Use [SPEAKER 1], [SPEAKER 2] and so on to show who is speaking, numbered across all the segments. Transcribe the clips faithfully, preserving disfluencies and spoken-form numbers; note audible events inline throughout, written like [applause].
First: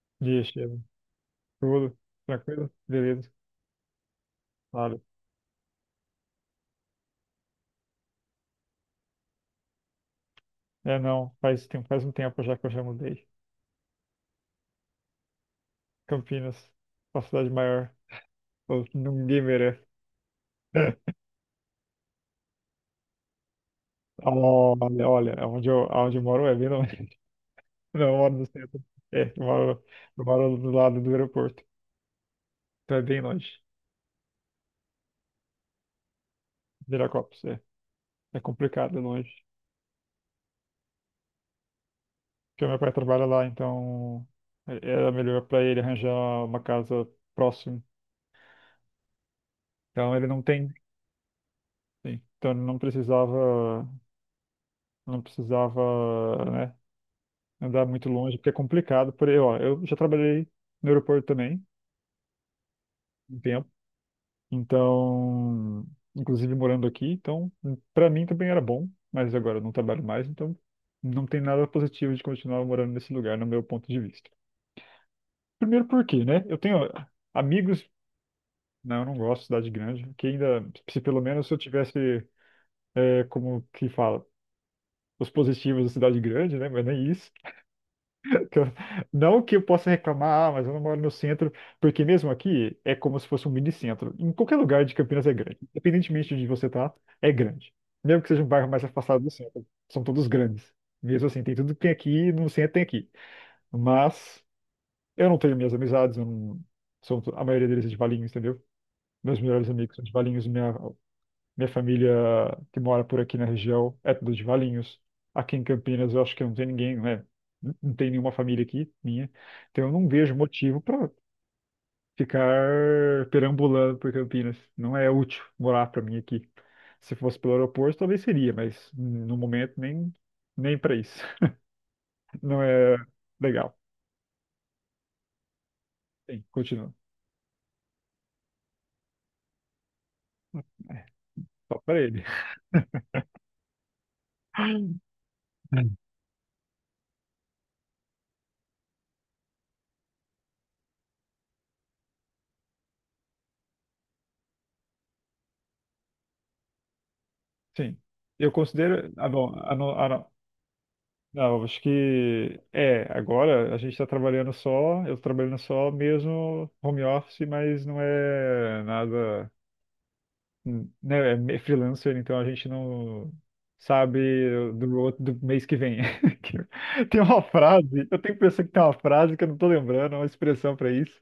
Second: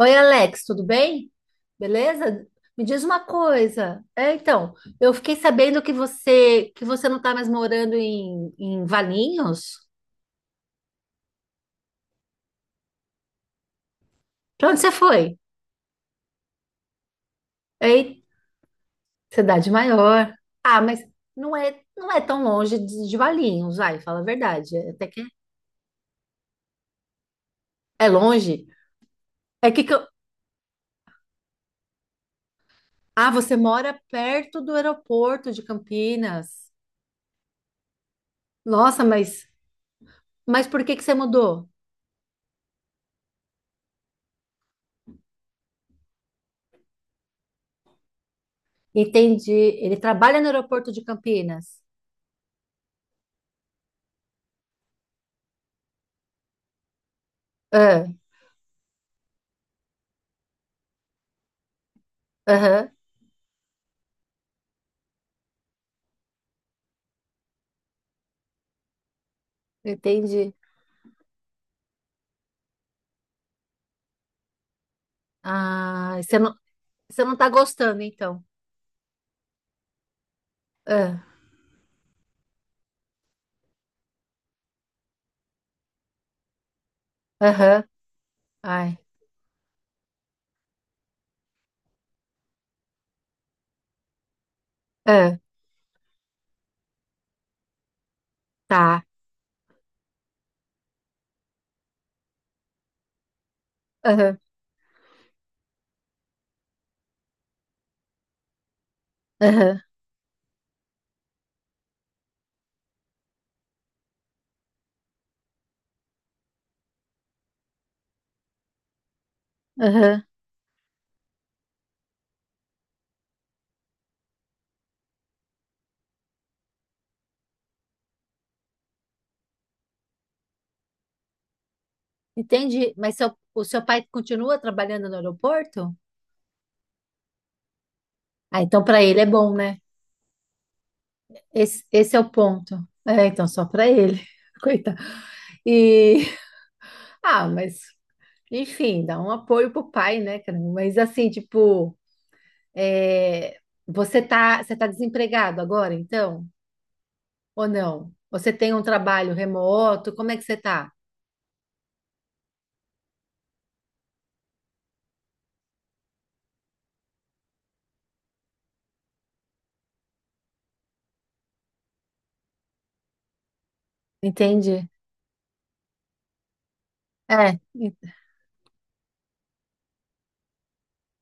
[SPEAKER 1] Oi,
[SPEAKER 2] Dia,
[SPEAKER 1] Alex,
[SPEAKER 2] Estevam.
[SPEAKER 1] tudo bem?
[SPEAKER 2] Tudo
[SPEAKER 1] Beleza?
[SPEAKER 2] tranquilo?
[SPEAKER 1] Me diz uma
[SPEAKER 2] Beleza.
[SPEAKER 1] coisa. É, então,
[SPEAKER 2] Claro.
[SPEAKER 1] eu fiquei sabendo que você que você não está mais morando em, em Valinhos.
[SPEAKER 2] É, não. Faz tempo, faz um tempo já que eu já mudei.
[SPEAKER 1] Para onde você foi?
[SPEAKER 2] Campinas, uma cidade maior.
[SPEAKER 1] Ei,
[SPEAKER 2] Pô, ninguém
[SPEAKER 1] cidade
[SPEAKER 2] merece.
[SPEAKER 1] maior. Ah, mas
[SPEAKER 2] [laughs]
[SPEAKER 1] não é não é tão longe de, de Valinhos, vai, fala a verdade. É até
[SPEAKER 2] Olha,
[SPEAKER 1] que
[SPEAKER 2] olha, onde eu, onde eu moro é bem longe. [laughs] Não,
[SPEAKER 1] é
[SPEAKER 2] eu moro no
[SPEAKER 1] longe.
[SPEAKER 2] centro. É, eu
[SPEAKER 1] É que,
[SPEAKER 2] moro,
[SPEAKER 1] que eu...
[SPEAKER 2] eu moro do lado do aeroporto. Então é bem
[SPEAKER 1] Ah,
[SPEAKER 2] longe.
[SPEAKER 1] você mora perto do aeroporto de Campinas.
[SPEAKER 2] Viracopos, é. É complicado, é
[SPEAKER 1] Nossa,
[SPEAKER 2] longe.
[SPEAKER 1] mas mas por que que você mudou?
[SPEAKER 2] Porque meu pai trabalha lá, então é- era melhor para ele arranjar uma casa próxima.
[SPEAKER 1] Entendi. Ele
[SPEAKER 2] Então ele
[SPEAKER 1] trabalha
[SPEAKER 2] não
[SPEAKER 1] no
[SPEAKER 2] tem,
[SPEAKER 1] aeroporto de Campinas.
[SPEAKER 2] sim. Então ele não precisava. Não precisava, né, andar muito longe, porque é complicado. Por aí, ó, eu já trabalhei no aeroporto também,
[SPEAKER 1] Aham,
[SPEAKER 2] um tempo, então, inclusive morando aqui, então, para mim também era bom, mas agora eu não trabalho mais,
[SPEAKER 1] entendi.
[SPEAKER 2] então não tem nada positivo de continuar morando nesse lugar, no meu ponto de vista. Primeiro
[SPEAKER 1] Ah,
[SPEAKER 2] porque,
[SPEAKER 1] você
[SPEAKER 2] né,
[SPEAKER 1] não,
[SPEAKER 2] eu tenho
[SPEAKER 1] você não tá
[SPEAKER 2] amigos,
[SPEAKER 1] gostando, então.
[SPEAKER 2] não, eu não gosto de cidade grande, que ainda, se pelo
[SPEAKER 1] Ah,
[SPEAKER 2] menos eu tivesse, é, como que fala, os positivos da cidade grande, né, mas nem isso.
[SPEAKER 1] aham,
[SPEAKER 2] que eu-
[SPEAKER 1] ai,
[SPEAKER 2] Não que eu possa reclamar, ah, mas eu não moro no centro, porque mesmo aqui é como se fosse um mini centro. Em qualquer lugar de Campinas é
[SPEAKER 1] ah,
[SPEAKER 2] grande, independentemente de onde você tá, é grande. Mesmo que seja um bairro mais
[SPEAKER 1] tá.
[SPEAKER 2] afastado do centro, são todos grandes. Mesmo assim, tem tudo que tem aqui, no centro tem aqui.
[SPEAKER 1] Aham,
[SPEAKER 2] Mas eu não tenho minhas amizades, eu não... são, to- a maioria deles é de Valinhos, entendeu? Meus melhores
[SPEAKER 1] aham,
[SPEAKER 2] amigos são de Valinhos, minha minha família que mora por aqui na região é tudo de Valinhos. Aqui em Campinas eu acho que não tem ninguém, né? Não não tem nenhuma família aqui, minha. Então eu não
[SPEAKER 1] aham.
[SPEAKER 2] vejo motivo para ficar perambulando por Campinas. Não é útil morar para mim aqui. Se fosse pelo aeroporto, talvez seria, mas no momento nem, nem para isso. [laughs] Não
[SPEAKER 1] Entendi.
[SPEAKER 2] é
[SPEAKER 1] Mas seu, o
[SPEAKER 2] legal.
[SPEAKER 1] seu pai continua trabalhando no aeroporto?
[SPEAKER 2] Sim, continua.
[SPEAKER 1] Ah, então para ele é bom, né?
[SPEAKER 2] Só
[SPEAKER 1] Esse,
[SPEAKER 2] para
[SPEAKER 1] esse é
[SPEAKER 2] ele.
[SPEAKER 1] o ponto. É, então só para ele. [laughs] Coitado.
[SPEAKER 2] [laughs]
[SPEAKER 1] E, ah, mas, enfim, dá um apoio pro pai, né, cara? Mas assim, tipo, é, você tá, você tá desempregado agora, então? Ou
[SPEAKER 2] Sim.
[SPEAKER 1] não? Você
[SPEAKER 2] Eu
[SPEAKER 1] tem um
[SPEAKER 2] considero. Ah,
[SPEAKER 1] trabalho
[SPEAKER 2] bom, a, no- a,
[SPEAKER 1] remoto? Como
[SPEAKER 2] no-
[SPEAKER 1] é que você tá?
[SPEAKER 2] não, eu acho que é, agora a gente está trabalhando só, eu tô trabalhando só mesmo home office, mas não é nada, né, é me- freelancer, então a gente não sabe
[SPEAKER 1] Entendi.
[SPEAKER 2] do outro do mês que vem. [laughs] Que- Tem uma
[SPEAKER 1] É,
[SPEAKER 2] frase,
[SPEAKER 1] en-
[SPEAKER 2] eu tenho que pensar que tem uma frase que eu não tô lembrando, uma expressão para isso.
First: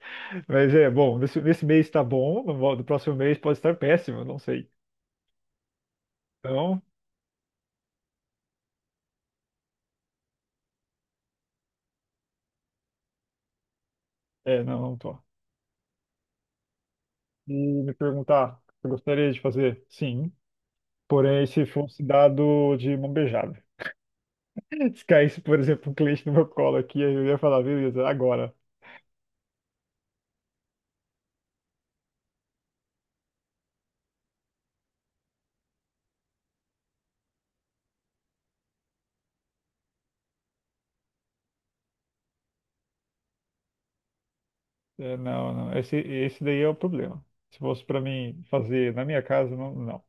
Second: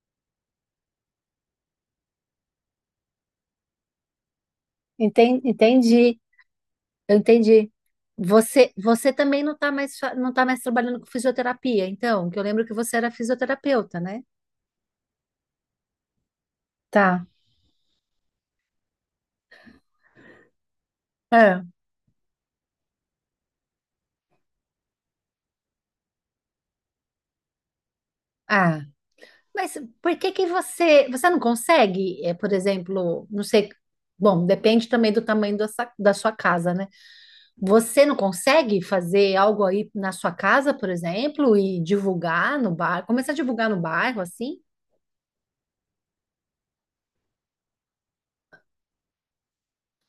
[SPEAKER 2] Mas é, bom, nesse, nesse mês tá bom, no, vo- no próximo mês pode estar péssimo, não sei.
[SPEAKER 1] enten- entendi,
[SPEAKER 2] Então,
[SPEAKER 1] eu entendi. Você, você também não tá mais, fa- não tá mais trabalhando com fisioterapia, então, que eu lembro que você era fisioterapeuta, né?
[SPEAKER 2] é, não, não tô.
[SPEAKER 1] Tá.
[SPEAKER 2] E me perguntar, eu gostaria de fazer? Sim. Porém,
[SPEAKER 1] É.
[SPEAKER 2] se fosse dado de mão beijada. [laughs] Se caísse, por exemplo, um cliente no meu colo aqui, eu ia falar, beleza, agora.
[SPEAKER 1] Ah, mas por que que você, você não consegue, é, por exemplo, não sei, bom, depende também do tamanho da sa- da sua casa, né? Você não consegue fazer algo aí na sua casa, por exemplo, e divulgar no bairro? Começar a divulgar no bairro, assim?
[SPEAKER 2] É, não, não. Esse, esse daí é o problema. Se fosse para mim fazer na minha casa, não, não.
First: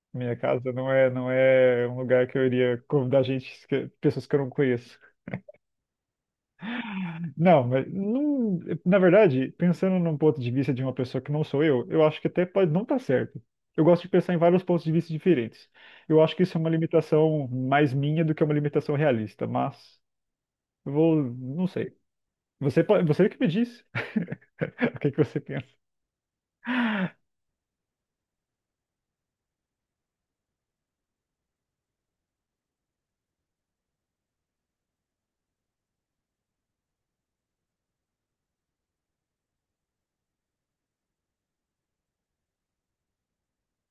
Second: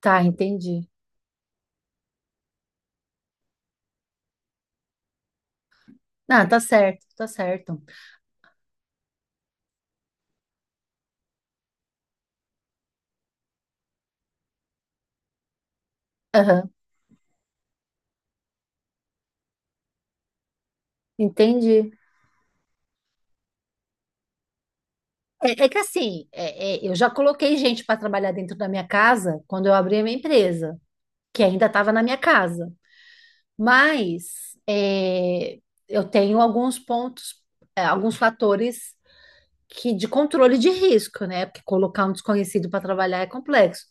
[SPEAKER 1] Tá,
[SPEAKER 2] Minha casa
[SPEAKER 1] entendi.
[SPEAKER 2] não é, não é um lugar que eu iria convidar gente, que- pessoas que eu não conheço.
[SPEAKER 1] Ah, tá certo, tá
[SPEAKER 2] Não,
[SPEAKER 1] certo.
[SPEAKER 2] mas não, na verdade, pensando num ponto de vista de uma pessoa que não sou eu, eu acho que até pode não estar certo. Eu gosto de pensar em vários pontos de vista diferentes. Eu acho que isso é uma
[SPEAKER 1] Aham,
[SPEAKER 2] limitação mais minha do que uma limitação realista, mas eu vou, não
[SPEAKER 1] entendi.
[SPEAKER 2] sei. Você, pode- você que me disse. [laughs] O que que você
[SPEAKER 1] É,
[SPEAKER 2] pensa?
[SPEAKER 1] é que assim, é- é, eu já coloquei gente para trabalhar dentro da minha casa quando eu abri a minha empresa, que ainda estava na minha casa. Mas é, eu tenho alguns pontos, é, alguns fatores que de controle de risco, né? Porque colocar um desconhecido para trabalhar é complexo.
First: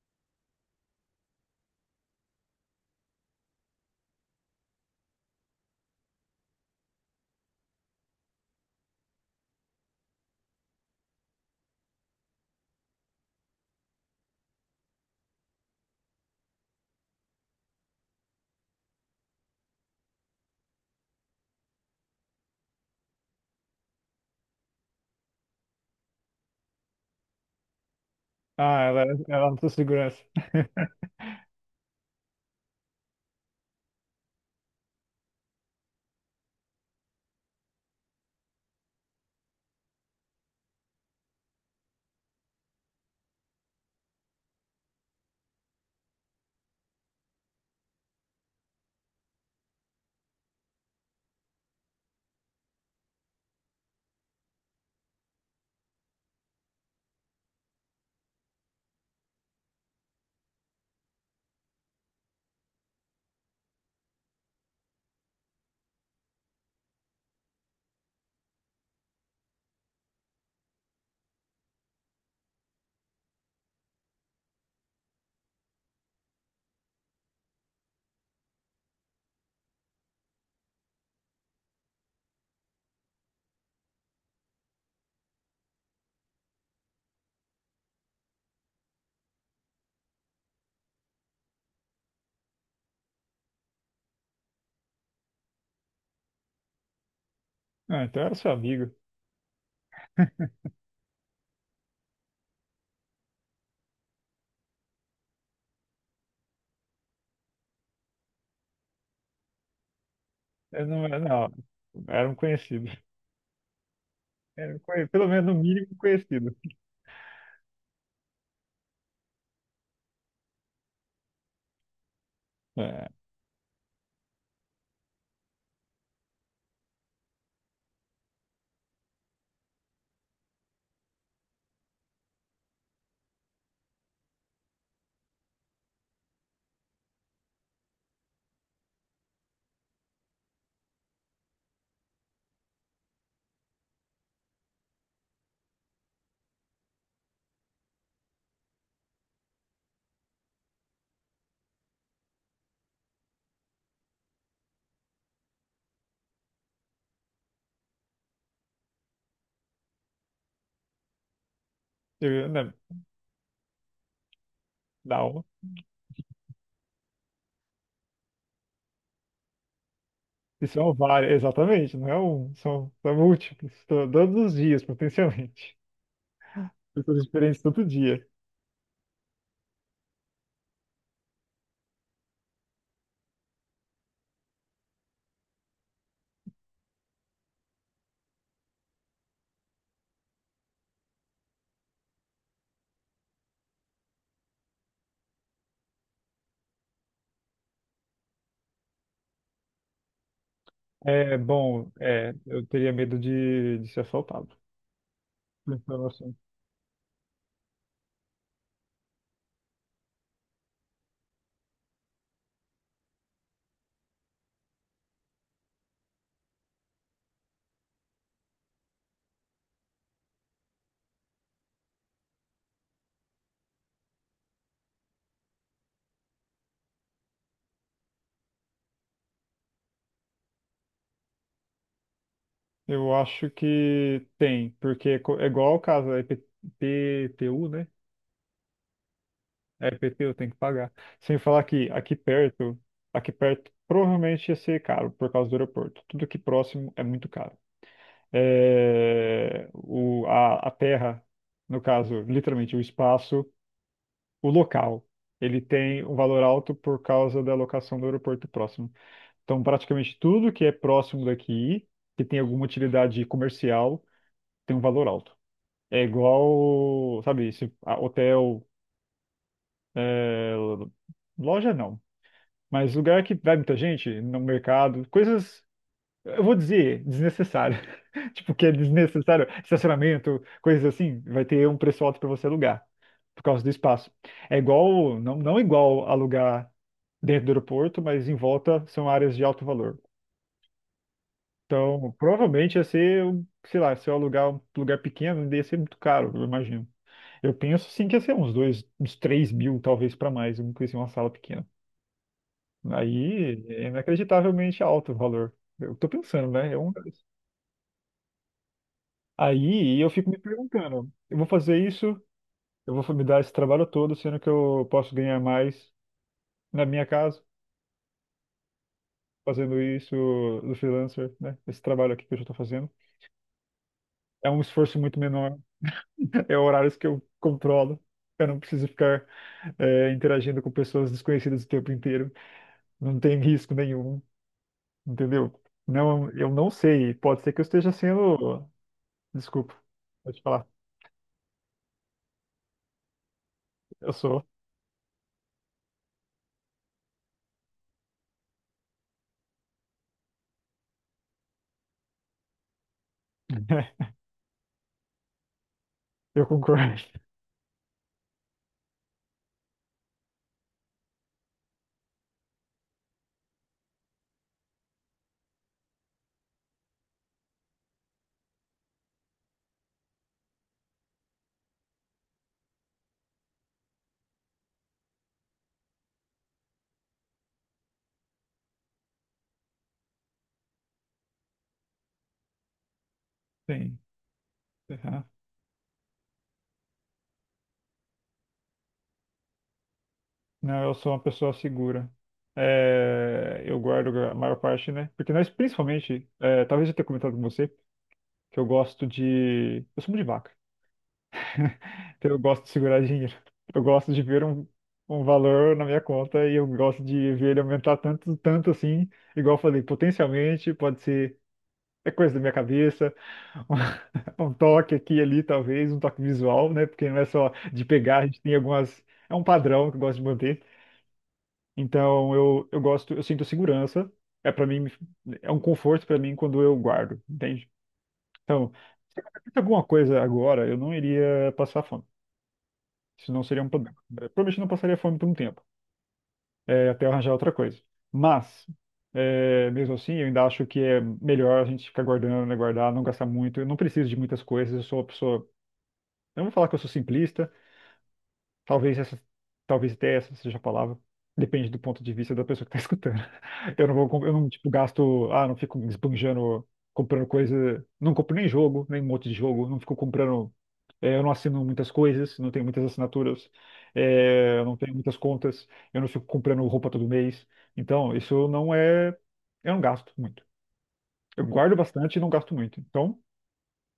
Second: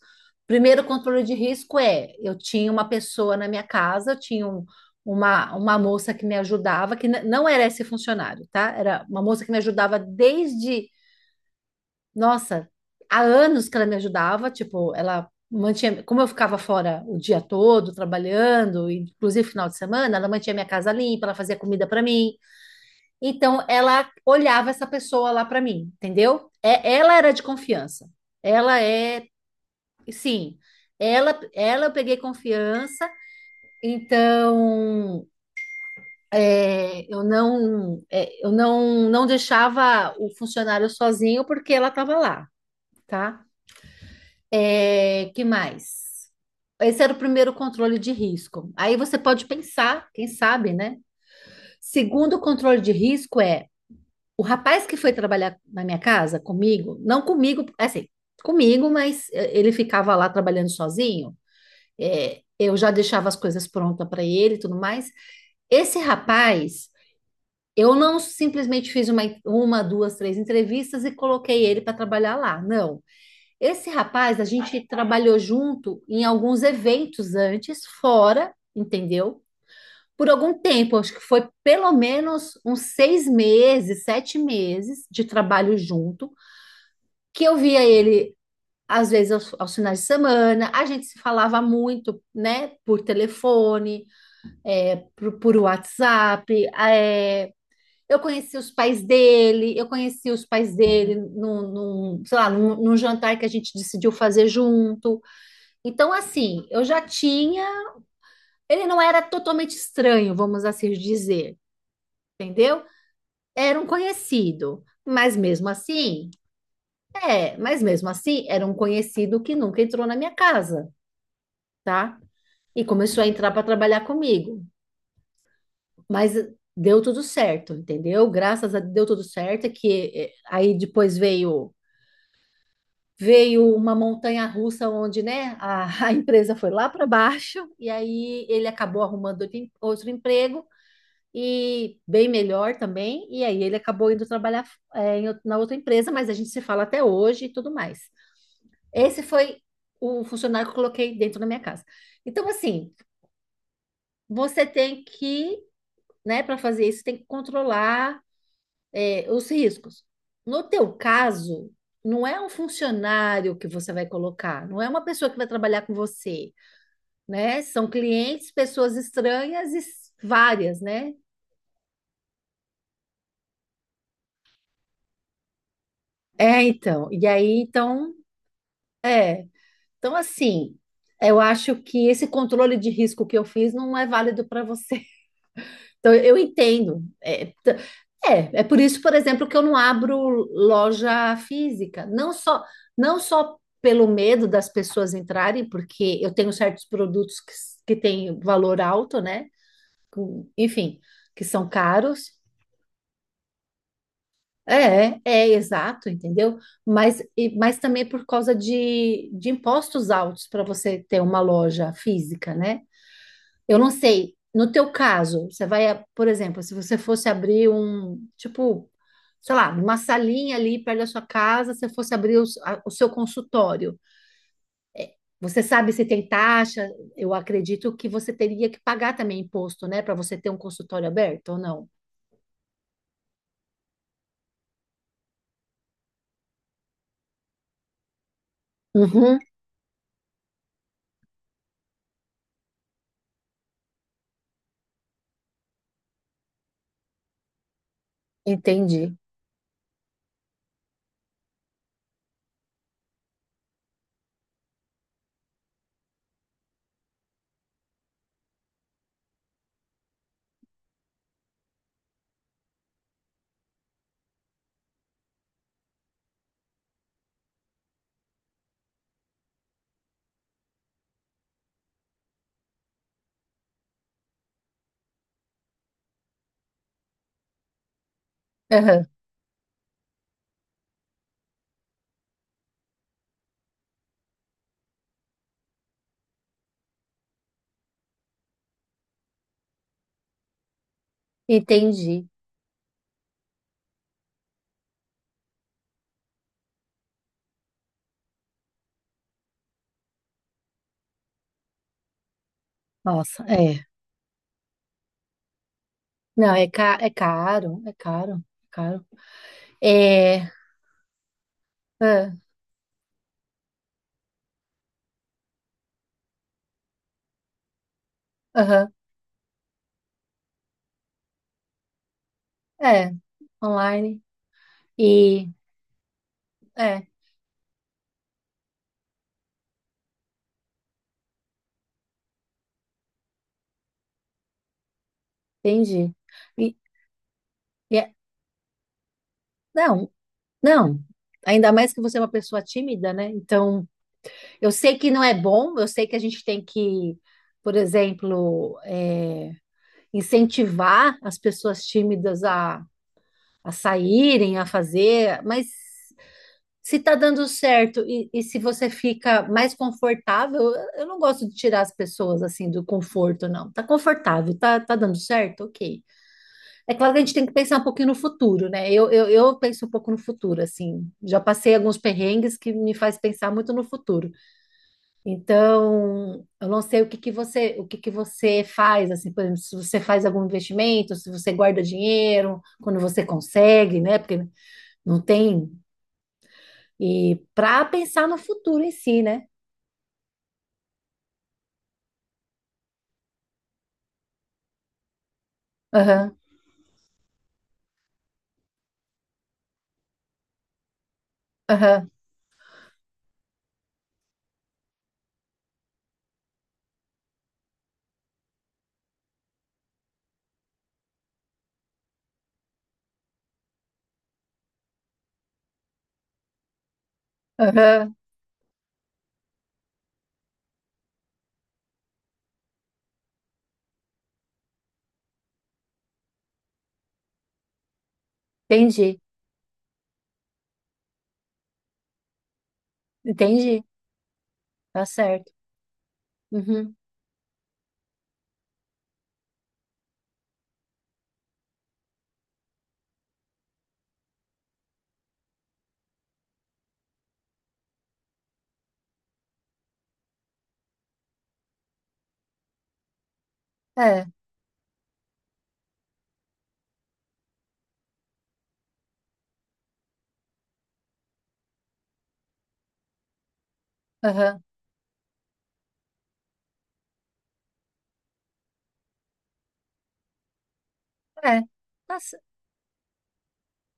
[SPEAKER 1] Primeiro controle de risco é, eu tinha uma pessoa na minha casa, eu tinha um- uma, uma moça que me ajudava, que n- não era esse funcionário, tá? Era uma moça que me ajudava desde, nossa, há anos que ela me ajudava, tipo, ela mantinha, como eu ficava fora o dia todo trabalhando, inclusive final de semana, ela mantinha minha casa limpa, ela fazia comida para mim, então ela olhava essa pessoa lá para mim, entendeu? É, ela era de confiança. Ela
[SPEAKER 2] Ah, ela, ela
[SPEAKER 1] é,
[SPEAKER 2] era da sua segurança.
[SPEAKER 1] sim,
[SPEAKER 2] [laughs]
[SPEAKER 1] ela, ela eu peguei confiança. Então é, eu não, é, eu não, não deixava o funcionário sozinho porque ela estava lá, tá? É, que mais? Esse era o primeiro controle de risco. Aí você pode pensar, quem sabe, né? Segundo controle de risco é o rapaz que foi trabalhar na minha casa comigo, não comigo, assim, comigo, mas eh, ele ficava lá trabalhando sozinho. eh, eu já deixava as coisas prontas para ele e tudo mais. Esse rapaz, eu não simplesmente fiz uma, uma, duas, três entrevistas e coloquei ele para trabalhar lá. Não. Esse rapaz, a gente trabalhou junto em alguns eventos antes, fora, entendeu? Por algum tempo, acho que foi pelo menos uns seis meses, sete meses de trabalho junto que eu via ele às vezes aos, aos finais de semana, a gente se falava muito, né, por telefone, por, por WhatsApp, é,
[SPEAKER 2] Ah,
[SPEAKER 1] eu
[SPEAKER 2] então era seu
[SPEAKER 1] conheci os
[SPEAKER 2] amigo.
[SPEAKER 1] pais dele, eu conheci os pais dele num, num, sei lá, num, num, jantar que a gente decidiu fazer junto. Então, assim, eu já tinha. Ele não era totalmente estranho, vamos
[SPEAKER 2] Eu
[SPEAKER 1] assim
[SPEAKER 2] não, era- não,
[SPEAKER 1] dizer,
[SPEAKER 2] era um
[SPEAKER 1] entendeu?
[SPEAKER 2] conhecido.
[SPEAKER 1] Era um
[SPEAKER 2] Era um
[SPEAKER 1] conhecido.
[SPEAKER 2] conhe- pelo
[SPEAKER 1] Mas
[SPEAKER 2] menos no
[SPEAKER 1] mesmo
[SPEAKER 2] mínimo um
[SPEAKER 1] assim,
[SPEAKER 2] conhecido.
[SPEAKER 1] é, mas mesmo assim, era um conhecido que nunca entrou na minha casa, tá? E
[SPEAKER 2] É,
[SPEAKER 1] começou a entrar para trabalhar comigo. Mas deu tudo certo, entendeu? Graças a Deus deu tudo certo, que eh, aí depois veio veio uma montanha russa onde, né, a, [laughs] a empresa foi lá para baixo e aí ele acabou arrumando outro em- outro emprego e bem melhor também, e aí ele acabou indo trabalhar eh, em out- na outra empresa, mas a gente se fala até hoje e tudo mais. Esse foi o funcionário que eu coloquei dentro da minha casa. Então, assim, você tem que né? Para fazer isso, tem que controlar, é, os riscos. No teu caso, não é um
[SPEAKER 2] eu, né,
[SPEAKER 1] funcionário que você vai colocar, não é uma
[SPEAKER 2] dá
[SPEAKER 1] pessoa que
[SPEAKER 2] um.
[SPEAKER 1] vai trabalhar com você, né? São clientes, pessoas estranhas e s-
[SPEAKER 2] E
[SPEAKER 1] várias,
[SPEAKER 2] são
[SPEAKER 1] né?
[SPEAKER 2] vários, exatamente, não é um, são, são múltiplos, to- todos os dias, potencialmente.
[SPEAKER 1] É,
[SPEAKER 2] [laughs]
[SPEAKER 1] então.
[SPEAKER 2] Pessoas
[SPEAKER 1] E aí,
[SPEAKER 2] diferentes todo
[SPEAKER 1] então,
[SPEAKER 2] dia.
[SPEAKER 1] é. Então, assim, eu acho que esse controle de risco que eu fiz não é válido para você. Então, eu entendo. É, t- é, é por isso, por exemplo, que eu não abro loja física. Não só, não só pelo medo das pessoas entrarem, porque eu tenho certos produtos que, s- que têm valor alto, né? Com- Enfim,
[SPEAKER 2] É,
[SPEAKER 1] que são
[SPEAKER 2] bom,
[SPEAKER 1] caros.
[SPEAKER 2] é, eu teria medo de, de ser assaltado.
[SPEAKER 1] É, é
[SPEAKER 2] Pensando
[SPEAKER 1] exato,
[SPEAKER 2] assim.
[SPEAKER 1] entendeu? Mas, e- mas também por causa de, de impostos altos para você ter uma loja física, né? Eu não sei. No teu caso, você vai, por exemplo, se você fosse abrir um, tipo, sei lá, uma salinha ali perto da sua casa, se você fosse abrir os- a- o seu consultório, você sabe se tem taxa? Eu acredito que você teria que pagar também imposto, né, para você ter um consultório aberto ou não?
[SPEAKER 2] Eu acho que tem, porque co- é igual o caso da I P T U, né?
[SPEAKER 1] Uhum,
[SPEAKER 2] É I P T U, tem que pagar. Sem falar que aqui perto, aqui perto provavelmente ia ser caro por causa do aeroporto. Tudo que próximo é muito caro.
[SPEAKER 1] entendi.
[SPEAKER 2] É, o, a, a terra, no caso, literalmente o espaço, o local, ele tem um valor alto por causa da locação do aeroporto próximo. Então, praticamente tudo que é próximo daqui, que tem alguma utilidade comercial, tem um valor alto. É igual, sabe, se, a- hotel, é, loja não, mas lugar que vai muita gente, no mercado, coisas, eu vou dizer, desnecessárias. [laughs] Tipo, que é
[SPEAKER 1] Aham,
[SPEAKER 2] desnecessário, estacionamento, coisas assim, vai ter um preço alto para você alugar, por causa do espaço. É igual, não, não igual alugar dentro do aeroporto, mas em volta são áreas de alto valor. Então,
[SPEAKER 1] entendi.
[SPEAKER 2] provavelmente ia ser, um- sei lá, se eu alugar um lugar pequeno, ia ser muito caro, eu imagino. Eu penso sim que ia ser uns dois, uns três mil, talvez para mais, uma coisa assim, uma sala pequena.
[SPEAKER 1] Nossa,
[SPEAKER 2] Aí
[SPEAKER 1] é.
[SPEAKER 2] é inacreditavelmente alto o valor. Eu tô pensando,
[SPEAKER 1] Não, é,
[SPEAKER 2] né? É um...
[SPEAKER 1] ca é caro, é caro, é caro.
[SPEAKER 2] Aí eu fico me
[SPEAKER 1] É,
[SPEAKER 2] perguntando, eu vou fazer isso,
[SPEAKER 1] ah,
[SPEAKER 2] eu vou me dar esse trabalho todo, sendo que eu posso ganhar mais na minha casa,
[SPEAKER 1] aham,
[SPEAKER 2] fazendo isso do freelancer, né? Esse trabalho aqui que eu já tô fazendo.
[SPEAKER 1] é, online
[SPEAKER 2] É um esforço muito
[SPEAKER 1] e
[SPEAKER 2] menor, [laughs] é horários que
[SPEAKER 1] é.
[SPEAKER 2] eu controlo. Eu não preciso ficar eh, interagindo com pessoas desconhecidas o tempo inteiro. Não tem risco nenhum. Entendeu?
[SPEAKER 1] Entendi.
[SPEAKER 2] Não, eu não
[SPEAKER 1] E,
[SPEAKER 2] sei. Pode ser que eu esteja
[SPEAKER 1] e é-
[SPEAKER 2] sendo. Desculpa,
[SPEAKER 1] não,
[SPEAKER 2] pode falar.
[SPEAKER 1] não. Ainda mais que você é uma pessoa tímida, né? Então,
[SPEAKER 2] Eu sou.
[SPEAKER 1] eu sei que não é bom, eu sei que a gente tem que, por exemplo, é, incentivar as pessoas tímidas a, a
[SPEAKER 2] [laughs]
[SPEAKER 1] saírem, a fazer, mas
[SPEAKER 2] Eu concordo.
[SPEAKER 1] se tá dando certo e, e se você fica mais confortável, eu eu não gosto de tirar as pessoas assim do conforto, não. Tá confortável, tá, tá dando certo? Ok. É claro que a gente tem que pensar um pouquinho no futuro, né? Eu, eu, eu penso um pouco no futuro, assim. Já passei alguns perrengues que me faz pensar muito no futuro. Então, eu não sei o que que você, o que que você faz, assim, por exemplo, se você faz algum investimento, se você guarda dinheiro, quando você
[SPEAKER 2] Sim.
[SPEAKER 1] consegue, né? Porque não
[SPEAKER 2] Aham.
[SPEAKER 1] tem. E para pensar no futuro em si, né?
[SPEAKER 2] Não, eu sou uma pessoa segura. É, eu guardo a maior parte, né? Porque nós, principalmente,
[SPEAKER 1] Aham,
[SPEAKER 2] é, talvez eu tenha comentado com você, que eu gosto de. Eu sou muito de vaca.
[SPEAKER 1] aham,
[SPEAKER 2] Então eu gosto de segurar dinheiro. [laughs] Eu gosto de ver um, um valor na minha conta e eu gosto de ver ele aumentar tanto, tanto assim. Igual eu falei, potencialmente pode ser. É coisa da minha cabeça, [laughs] um toque aqui e ali, talvez, um toque visual, né? Porque não é só de
[SPEAKER 1] aham.
[SPEAKER 2] pegar, a gente tem algumas. É um padrão que eu gosto de manter. Então eu, eu gosto, eu sinto segurança. É para mim, é um conforto para mim quando eu guardo, entende? Então, se
[SPEAKER 1] Entendi,
[SPEAKER 2] acontecesse alguma coisa agora, eu não iria passar fome. Isso não seria um
[SPEAKER 1] entendi.
[SPEAKER 2] problema. É, provavelmente eu não passaria
[SPEAKER 1] Tá
[SPEAKER 2] fome por um
[SPEAKER 1] certo.
[SPEAKER 2] tempo, é,
[SPEAKER 1] Uhum.
[SPEAKER 2] até eu arranjar outra coisa. Mas, é, mesmo assim, eu ainda acho que é melhor a gente ficar guardando, né, guardar, não gastar muito. Eu não preciso de muitas coisas, eu sou uma pessoa. Eu não vou falar que eu sou simplista, talvez essa, talvez até essa seja a palavra. Depende do ponto de vista da pessoa que está [laughs] escutando. Eu não vou, com-
[SPEAKER 1] É,
[SPEAKER 2] eu não, tipo, gasto, ah, não fico esbanjando, comprando coisa, não compro nem jogo, nem um monte de jogo, não fico comprando, eh, eu não assino muitas coisas, não tenho muitas assinaturas, eh,
[SPEAKER 1] aham,
[SPEAKER 2] eu não tenho muitas contas, eu não fico comprando roupa todo mês. Então, isso não é, eu não gasto muito. Eu
[SPEAKER 1] é.
[SPEAKER 2] guardo bastante
[SPEAKER 1] Tá.
[SPEAKER 2] e não gasto muito. Então,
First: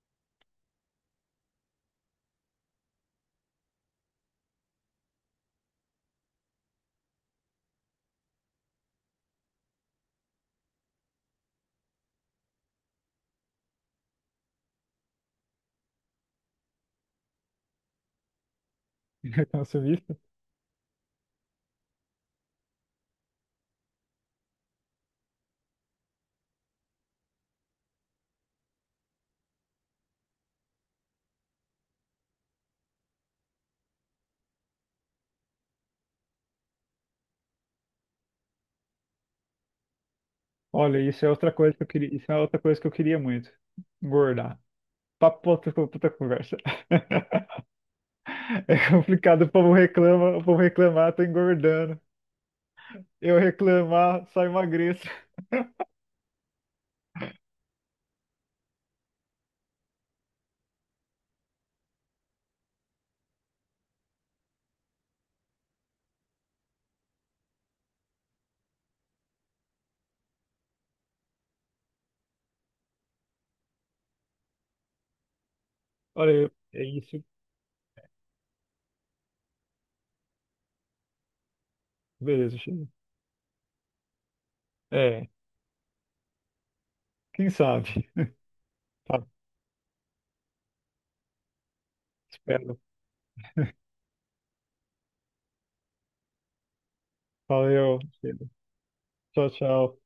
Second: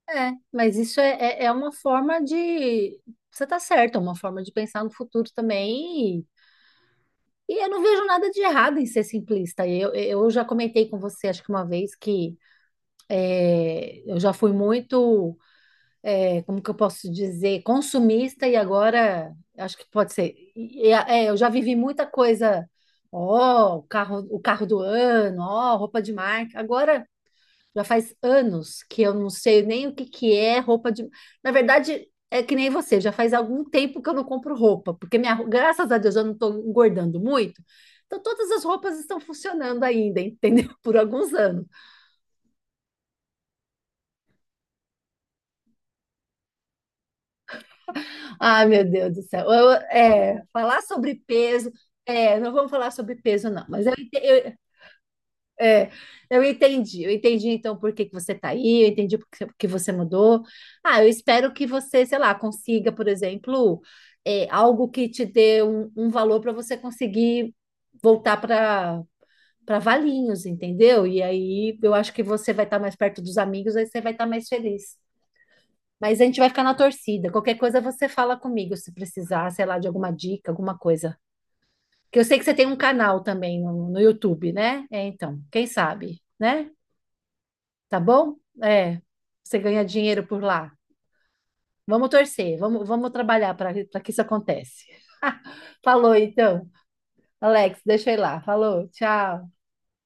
[SPEAKER 1] É, mas isso é, é, é uma forma de. Você está certo, é uma forma de pensar no futuro também. E, e eu não vejo nada de errado em ser simplista. Eu, eu já comentei com você, acho que uma vez, que é, eu já fui muito, é, como que eu posso dizer, consumista e agora
[SPEAKER 2] [laughs] então,
[SPEAKER 1] acho
[SPEAKER 2] assim,
[SPEAKER 1] que pode ser. E- e, é, eu já vivi muita coisa, ó, o carro, o carro do ano, ó, roupa de marca. Agora. Já faz anos que eu não sei nem o que que é roupa de. Na verdade, é que nem você, já faz algum tempo que eu não compro roupa, porque minha, ro- graças a Deus eu não estou engordando muito. Então todas as roupas estão funcionando ainda, entendeu? [laughs] Por
[SPEAKER 2] olha, isso é
[SPEAKER 1] alguns
[SPEAKER 2] outra
[SPEAKER 1] anos.
[SPEAKER 2] coisa que eu queria, isso é outra coisa que eu queria muito. Engordar. Papo pra outra pra outra conversa. [laughs]
[SPEAKER 1] Ah,
[SPEAKER 2] É
[SPEAKER 1] meu Deus do céu.
[SPEAKER 2] complicado, o
[SPEAKER 1] Eu-
[SPEAKER 2] povo reclama,
[SPEAKER 1] é,
[SPEAKER 2] o povo
[SPEAKER 1] falar
[SPEAKER 2] reclamar,
[SPEAKER 1] sobre
[SPEAKER 2] tô
[SPEAKER 1] peso,
[SPEAKER 2] engordando.
[SPEAKER 1] é, não vamos falar sobre
[SPEAKER 2] Eu
[SPEAKER 1] peso não, mas eu, ente-
[SPEAKER 2] reclamar, só
[SPEAKER 1] eu,
[SPEAKER 2] emagreço.
[SPEAKER 1] é, eu entendi, eu entendi então por que que você está aí, eu entendi por que por que você mudou. Ah, eu espero que você, sei lá, consiga, por exemplo, é, algo que te dê um, um valor para você conseguir voltar para para Valinhos, entendeu? E aí eu acho que você vai estar mais perto dos amigos, aí você vai estar mais feliz. Mas a
[SPEAKER 2] Olha,
[SPEAKER 1] gente vai
[SPEAKER 2] eu-
[SPEAKER 1] ficar na
[SPEAKER 2] é isso.
[SPEAKER 1] torcida. Qualquer coisa você fala comigo se precisar, sei lá, de alguma dica, alguma coisa. Que eu sei que você
[SPEAKER 2] Beleza,
[SPEAKER 1] tem um
[SPEAKER 2] chega.
[SPEAKER 1] canal também no, no YouTube, né? É,
[SPEAKER 2] É,
[SPEAKER 1] então, quem sabe, né?
[SPEAKER 2] quem
[SPEAKER 1] Tá
[SPEAKER 2] sabe?
[SPEAKER 1] bom?
[SPEAKER 2] [laughs]
[SPEAKER 1] É,
[SPEAKER 2] Tá,
[SPEAKER 1] você ganha dinheiro por lá. Vamos torcer,
[SPEAKER 2] espero.
[SPEAKER 1] vamos, vamos trabalhar para para que isso aconteça. [laughs] Falou, então. Alex,
[SPEAKER 2] Valeu,
[SPEAKER 1] deixa eu ir lá.
[SPEAKER 2] chega.
[SPEAKER 1] Falou,
[SPEAKER 2] Tchau,
[SPEAKER 1] tchau.
[SPEAKER 2] tchau.